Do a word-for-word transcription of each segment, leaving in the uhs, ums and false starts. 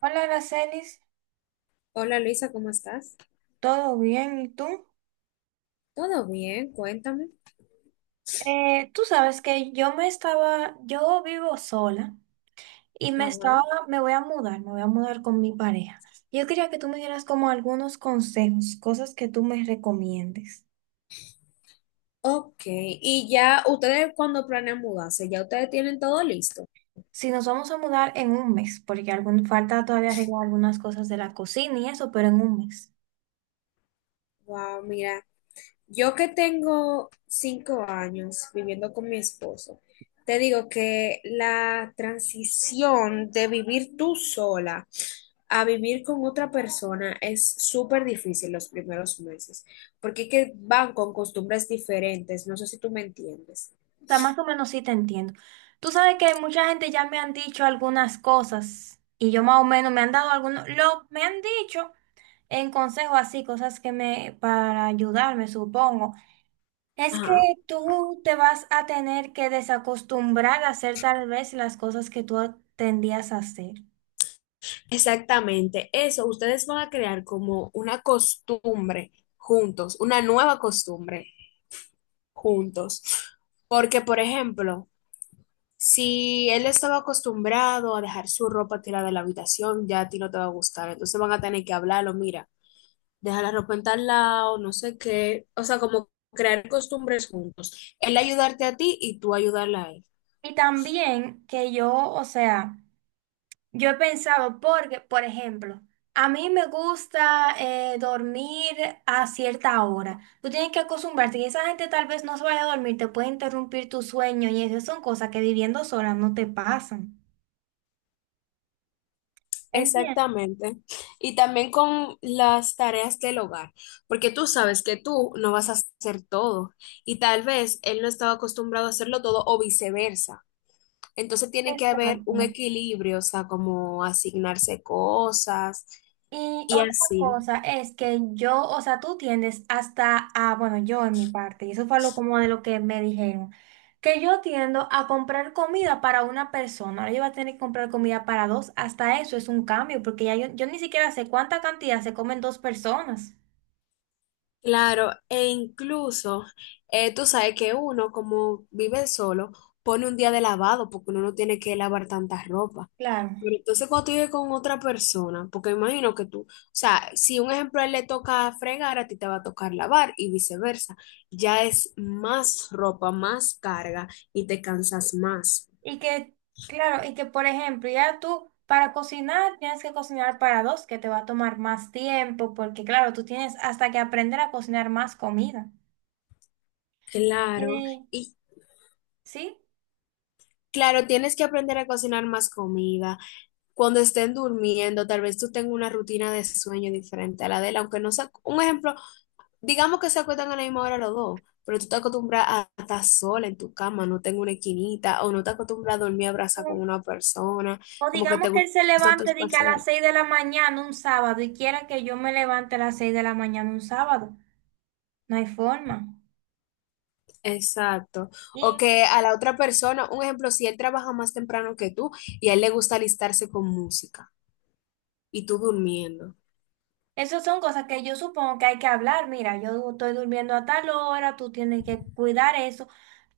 Hola, Aracelis, Hola Luisa, ¿cómo estás? ¿todo bien? ¿Y tú? ¿Todo bien? Cuéntame. Eh, tú sabes que yo me estaba, yo vivo sola y me Ajá. estaba, me voy a mudar, me voy a mudar con mi pareja. Yo quería que tú me dieras como algunos consejos, cosas que tú me recomiendes. Ok, y ya ustedes cuando planean mudarse, ya ustedes tienen todo listo. Si nos vamos a mudar en un mes, porque algún, falta todavía arreglar algunas cosas de la cocina y eso, pero en un mes. Wow, mira, yo que tengo cinco años viviendo con mi esposo, te digo que la transición de vivir tú sola a vivir con otra persona es súper difícil los primeros meses, porque es que van con costumbres diferentes, no sé si tú me entiendes. O sea, más o menos sí te entiendo. Tú sabes que mucha gente ya me han dicho algunas cosas y yo más o menos me han dado algunos, lo, me han dicho en consejos así, cosas que me, para ayudarme, supongo, es que Ajá. tú te vas a tener que desacostumbrar a hacer tal vez las cosas que tú tendías a hacer. Exactamente, eso, ustedes van a crear como una costumbre juntos, una nueva costumbre juntos. Porque, por ejemplo, si él estaba acostumbrado a dejar su ropa tirada en la habitación, ya a ti no te va a gustar. Entonces van a tener que hablarlo, mira, deja la ropa en tal lado, no sé qué. O sea, como crear costumbres juntos. Él ayudarte a ti y tú ayudarla a él. Y también que yo, o sea, yo he pensado, porque, por ejemplo, a mí me gusta eh, dormir a cierta hora. Tú tienes que acostumbrarte y esa gente tal vez no se vaya a dormir, te puede interrumpir tu sueño y esas son cosas que viviendo sola no te pasan. ¿Entiendes? Exactamente. Y también con las tareas del hogar, porque tú sabes que tú no vas a hacer todo y tal vez él no estaba acostumbrado a hacerlo todo o viceversa. Entonces tiene que haber Exacto. un equilibrio, o sea, como asignarse cosas Y y otra así. cosa es que yo, o sea, tú tiendes hasta a, bueno, yo en mi parte, y eso fue lo como de lo que me dijeron, que yo tiendo a comprar comida para una persona, ahora yo voy a tener que comprar comida para dos, hasta eso es un cambio, porque ya yo, yo ni siquiera sé cuánta cantidad se comen dos personas. Claro, e incluso eh, tú sabes que uno, como vive solo, pone un día de lavado porque uno no tiene que lavar tanta ropa. Claro. Pero entonces cuando tú vives con otra persona, porque imagino que tú, o sea, si un ejemplo a él le toca fregar, a ti te va a tocar lavar y viceversa. Ya es más ropa, más carga y te cansas más. Y que, claro, y que por ejemplo, ya tú para cocinar tienes que cocinar para dos, que te va a tomar más tiempo, porque claro, tú tienes hasta que aprender a cocinar más comida. Claro, Eh, y ¿sí? claro, tienes que aprender a cocinar más comida cuando estén durmiendo, tal vez tú tengas una rutina de sueño diferente a la de él, aunque no sea, un ejemplo, digamos que se acuestan a la misma hora los dos, pero tú te acostumbras a estar sola en tu cama, no tengo una esquinita, o no te acostumbras a dormir abrazada con eh, una persona, O como que te digamos que él se gusta tu levante de que a las espacio. seis de la mañana un sábado y quiera que yo me levante a las seis de la mañana un sábado. No hay forma. Exacto. O Y que a la otra persona, un ejemplo, si él trabaja más temprano que tú y a él le gusta alistarse con música y tú durmiendo. esas son cosas que yo supongo que hay que hablar. Mira, yo estoy durmiendo a tal hora, tú tienes que cuidar eso.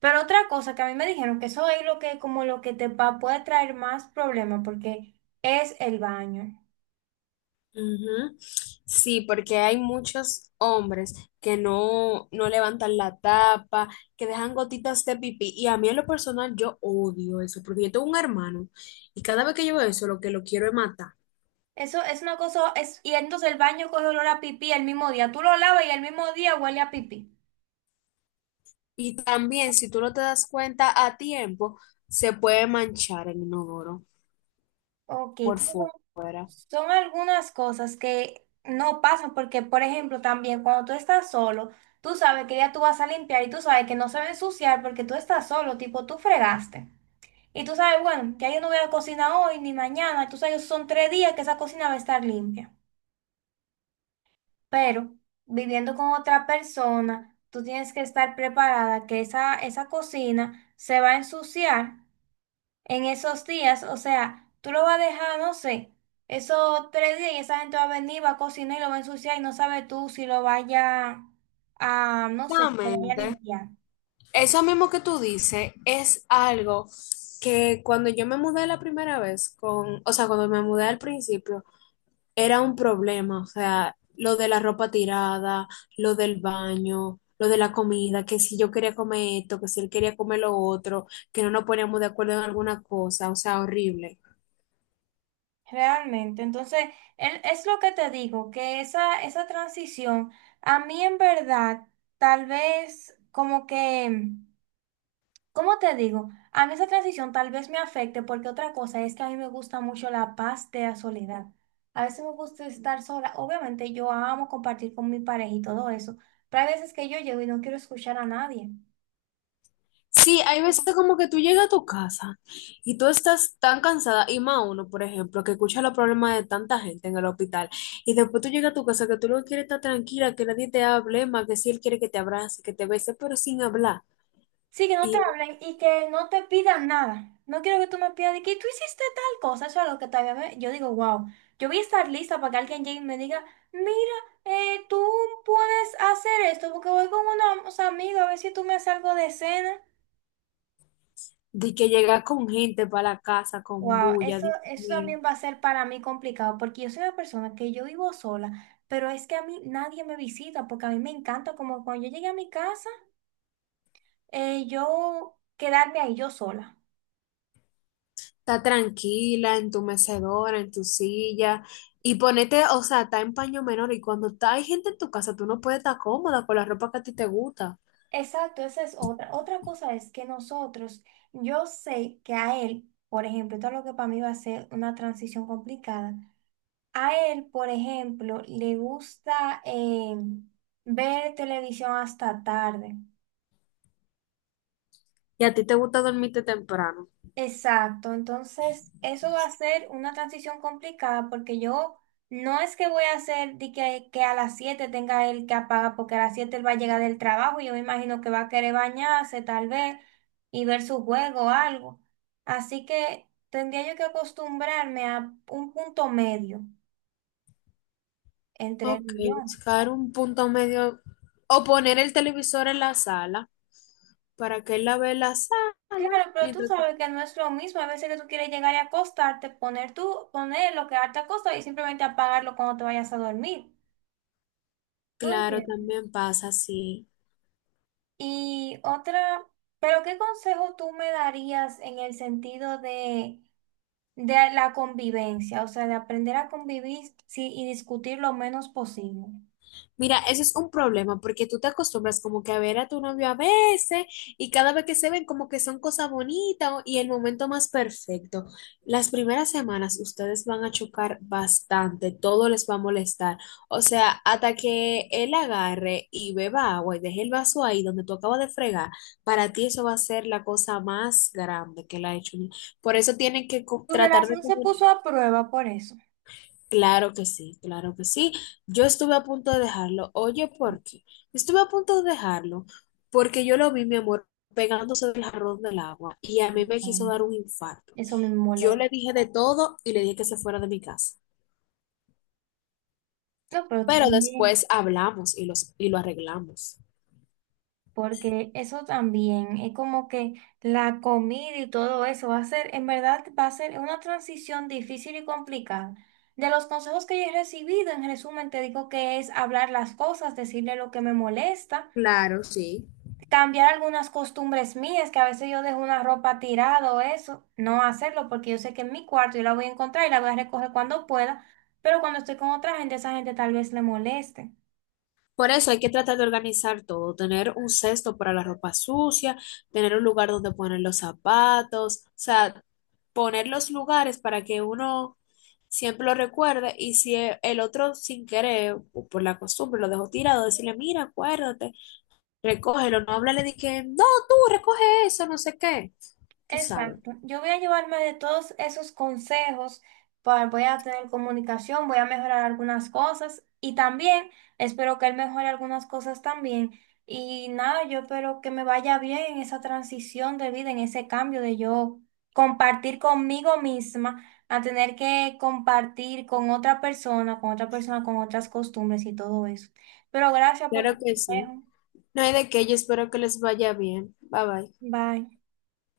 Pero otra cosa que a mí me dijeron que eso es lo que como lo que te va, puede traer más problemas porque es el baño. Ujú. Sí, porque hay muchos hombres que no, no levantan la tapa, que dejan gotitas de pipí. Y a mí en lo personal yo odio eso, porque yo tengo un hermano y cada vez que yo veo eso lo que lo quiero es matar. Eso es una cosa, es, y entonces el baño coge olor a pipí el mismo día. Tú lo lavas y el mismo día huele a pipí. Y también si tú no te das cuenta a tiempo, se puede manchar el inodoro Ok, por entonces fuera. son algunas cosas que no pasan porque, por ejemplo, también cuando tú estás solo, tú sabes que ya tú vas a limpiar y tú sabes que no se va a ensuciar porque tú estás solo, tipo tú fregaste. Y tú sabes, bueno, ya yo no voy a cocinar hoy ni mañana, tú sabes, son tres días que esa cocina va a estar limpia. Pero viviendo con otra persona, tú tienes que estar preparada que esa, esa cocina se va a ensuciar en esos días, o sea, tú lo vas a dejar, no sé, esos tres días y esa gente va a venir, va a cocinar y lo va a ensuciar y no sabes tú si lo vaya a, no sé, si lo vaya a Exactamente. limpiar. Eso mismo que tú dices es algo que cuando yo me mudé la primera vez, con, o sea, cuando me mudé al principio, era un problema, o sea, lo de la ropa tirada, lo del baño, lo de la comida, que si yo quería comer esto, que si él quería comer lo otro, que no nos poníamos de acuerdo en alguna cosa, o sea, horrible. Realmente, entonces, el- es lo que te digo, que esa, esa transición, a mí en verdad, tal vez como que... ¿Cómo te digo? A mí esa transición tal vez me afecte porque otra cosa es que a mí me gusta mucho la paz de la soledad. A veces me gusta estar sola. Obviamente yo amo compartir con mi pareja y todo eso, pero hay veces que yo llego y no quiero escuchar a nadie. Sí, hay veces como que tú llegas a tu casa y tú estás tan cansada, y más uno, por ejemplo, que escucha los problemas de tanta gente en el hospital, y después tú llegas a tu casa que tú no quieres estar tranquila, que nadie te hable más, que si él quiere que te abrace, que te bese, pero sin hablar. Sí, que no te Y hablen y que no te pidan nada. No quiero que tú me pidas de que tú hiciste tal cosa. Eso es algo que todavía me- yo digo, wow, yo voy a estar lista para que alguien llegue y me diga, mira, eh, tú puedes hacer esto porque voy con unos amigos a ver si tú me haces algo de cena. de que llega con gente para la casa, con Wow, bulla, eso, Dios eso mío. también va a ser para mí complicado porque yo soy una persona que yo vivo sola, pero es que a mí nadie me visita porque a mí me encanta como cuando yo llegué a mi casa, eh, yo quedarme ahí yo sola. Está tranquila en tu mecedora, en tu silla. Y ponete, o sea, está en paño menor. Y cuando está, hay gente en tu casa, tú no puedes estar cómoda con la ropa que a ti te gusta. Exacto, esa es otra. Otra cosa es que nosotros, yo sé que a él, por ejemplo, todo lo que para mí va a ser una transición complicada, a él, por ejemplo, le gusta eh, ver televisión hasta tarde. Y a ti te gusta dormirte temprano. Exacto, entonces eso va a ser una transición complicada porque yo no es que voy a hacer de que, que a las siete tenga él que apagar porque a las siete él va a llegar del trabajo y yo me imagino que va a querer bañarse tal vez y ver su juego o algo. Así que tendría yo que acostumbrarme a un punto medio entre él Ok, y yo. buscar un punto medio. O poner el televisor en la sala para que él la vea en la sala. Claro, pero tú Mientras tú- sabes que no es lo mismo. A veces que tú quieres llegar y acostarte, poner tú, ponerlo, quedarte acostado y simplemente apagarlo cuando te vayas a dormir. ¿Tú Claro, entiendes? también pasa así. Y otra, pero ¿qué consejo tú me darías en el sentido de, de la convivencia? O sea, de aprender a convivir sí, y discutir lo menos posible. Mira, eso es un problema porque tú te acostumbras como que a ver a tu novio a veces y cada vez que se ven como que son cosas bonitas o- y el momento más perfecto. Las primeras semanas ustedes van a chocar bastante, todo les va a molestar. O sea, hasta que él agarre y beba agua y deje el vaso ahí donde tú acabas de fregar, para ti eso va a ser la cosa más grande que él ha hecho. Por eso tienen que co- Tu tratar de relación se puso comunicar. a prueba por eso. Claro que sí, claro que sí. Yo estuve a punto de dejarlo. Oye, ¿por qué? Estuve a punto de dejarlo porque yo lo vi, mi amor, pegándose del jarrón del agua y a mí me quiso Ay, dar un infarto. eso me Yo molesta. le dije de todo y le dije que se fuera de mi casa. No, pero tú Pero también. después hablamos y, los, y lo arreglamos. Porque eso también es como que la comida y todo eso va a ser, en verdad, va a ser una transición difícil y complicada. De los consejos que yo he recibido, en resumen, te digo que es hablar las cosas, decirle lo que me molesta, Claro, sí. cambiar algunas costumbres mías, que a veces yo dejo una ropa tirada o eso, no hacerlo porque yo sé que en mi cuarto yo la voy a encontrar y la voy a recoger cuando pueda, pero cuando estoy con otra gente, esa gente tal vez le moleste. Por eso hay que tratar de organizar todo, tener un cesto para la ropa sucia, tener un lugar donde poner los zapatos, o sea, poner los lugares para que uno siempre lo recuerde y si e- el otro sin querer o por la costumbre lo dejó tirado, decirle, mira, acuérdate, recógelo, no hablarle de que, no, tú recoge eso, no sé qué, tú sabes, Exacto. Yo voy a llevarme de todos esos consejos, pa- voy a tener comunicación, voy a mejorar algunas cosas y también espero que él mejore algunas cosas también. Y nada, yo espero que me vaya bien en esa transición de vida, en ese cambio de yo compartir conmigo misma a tener que compartir con otra persona, con otra persona, con otras costumbres y todo eso. Pero gracias por tu claro que sí. consejo. No hay de qué, yo espero que les vaya bien, bye bye. Bye.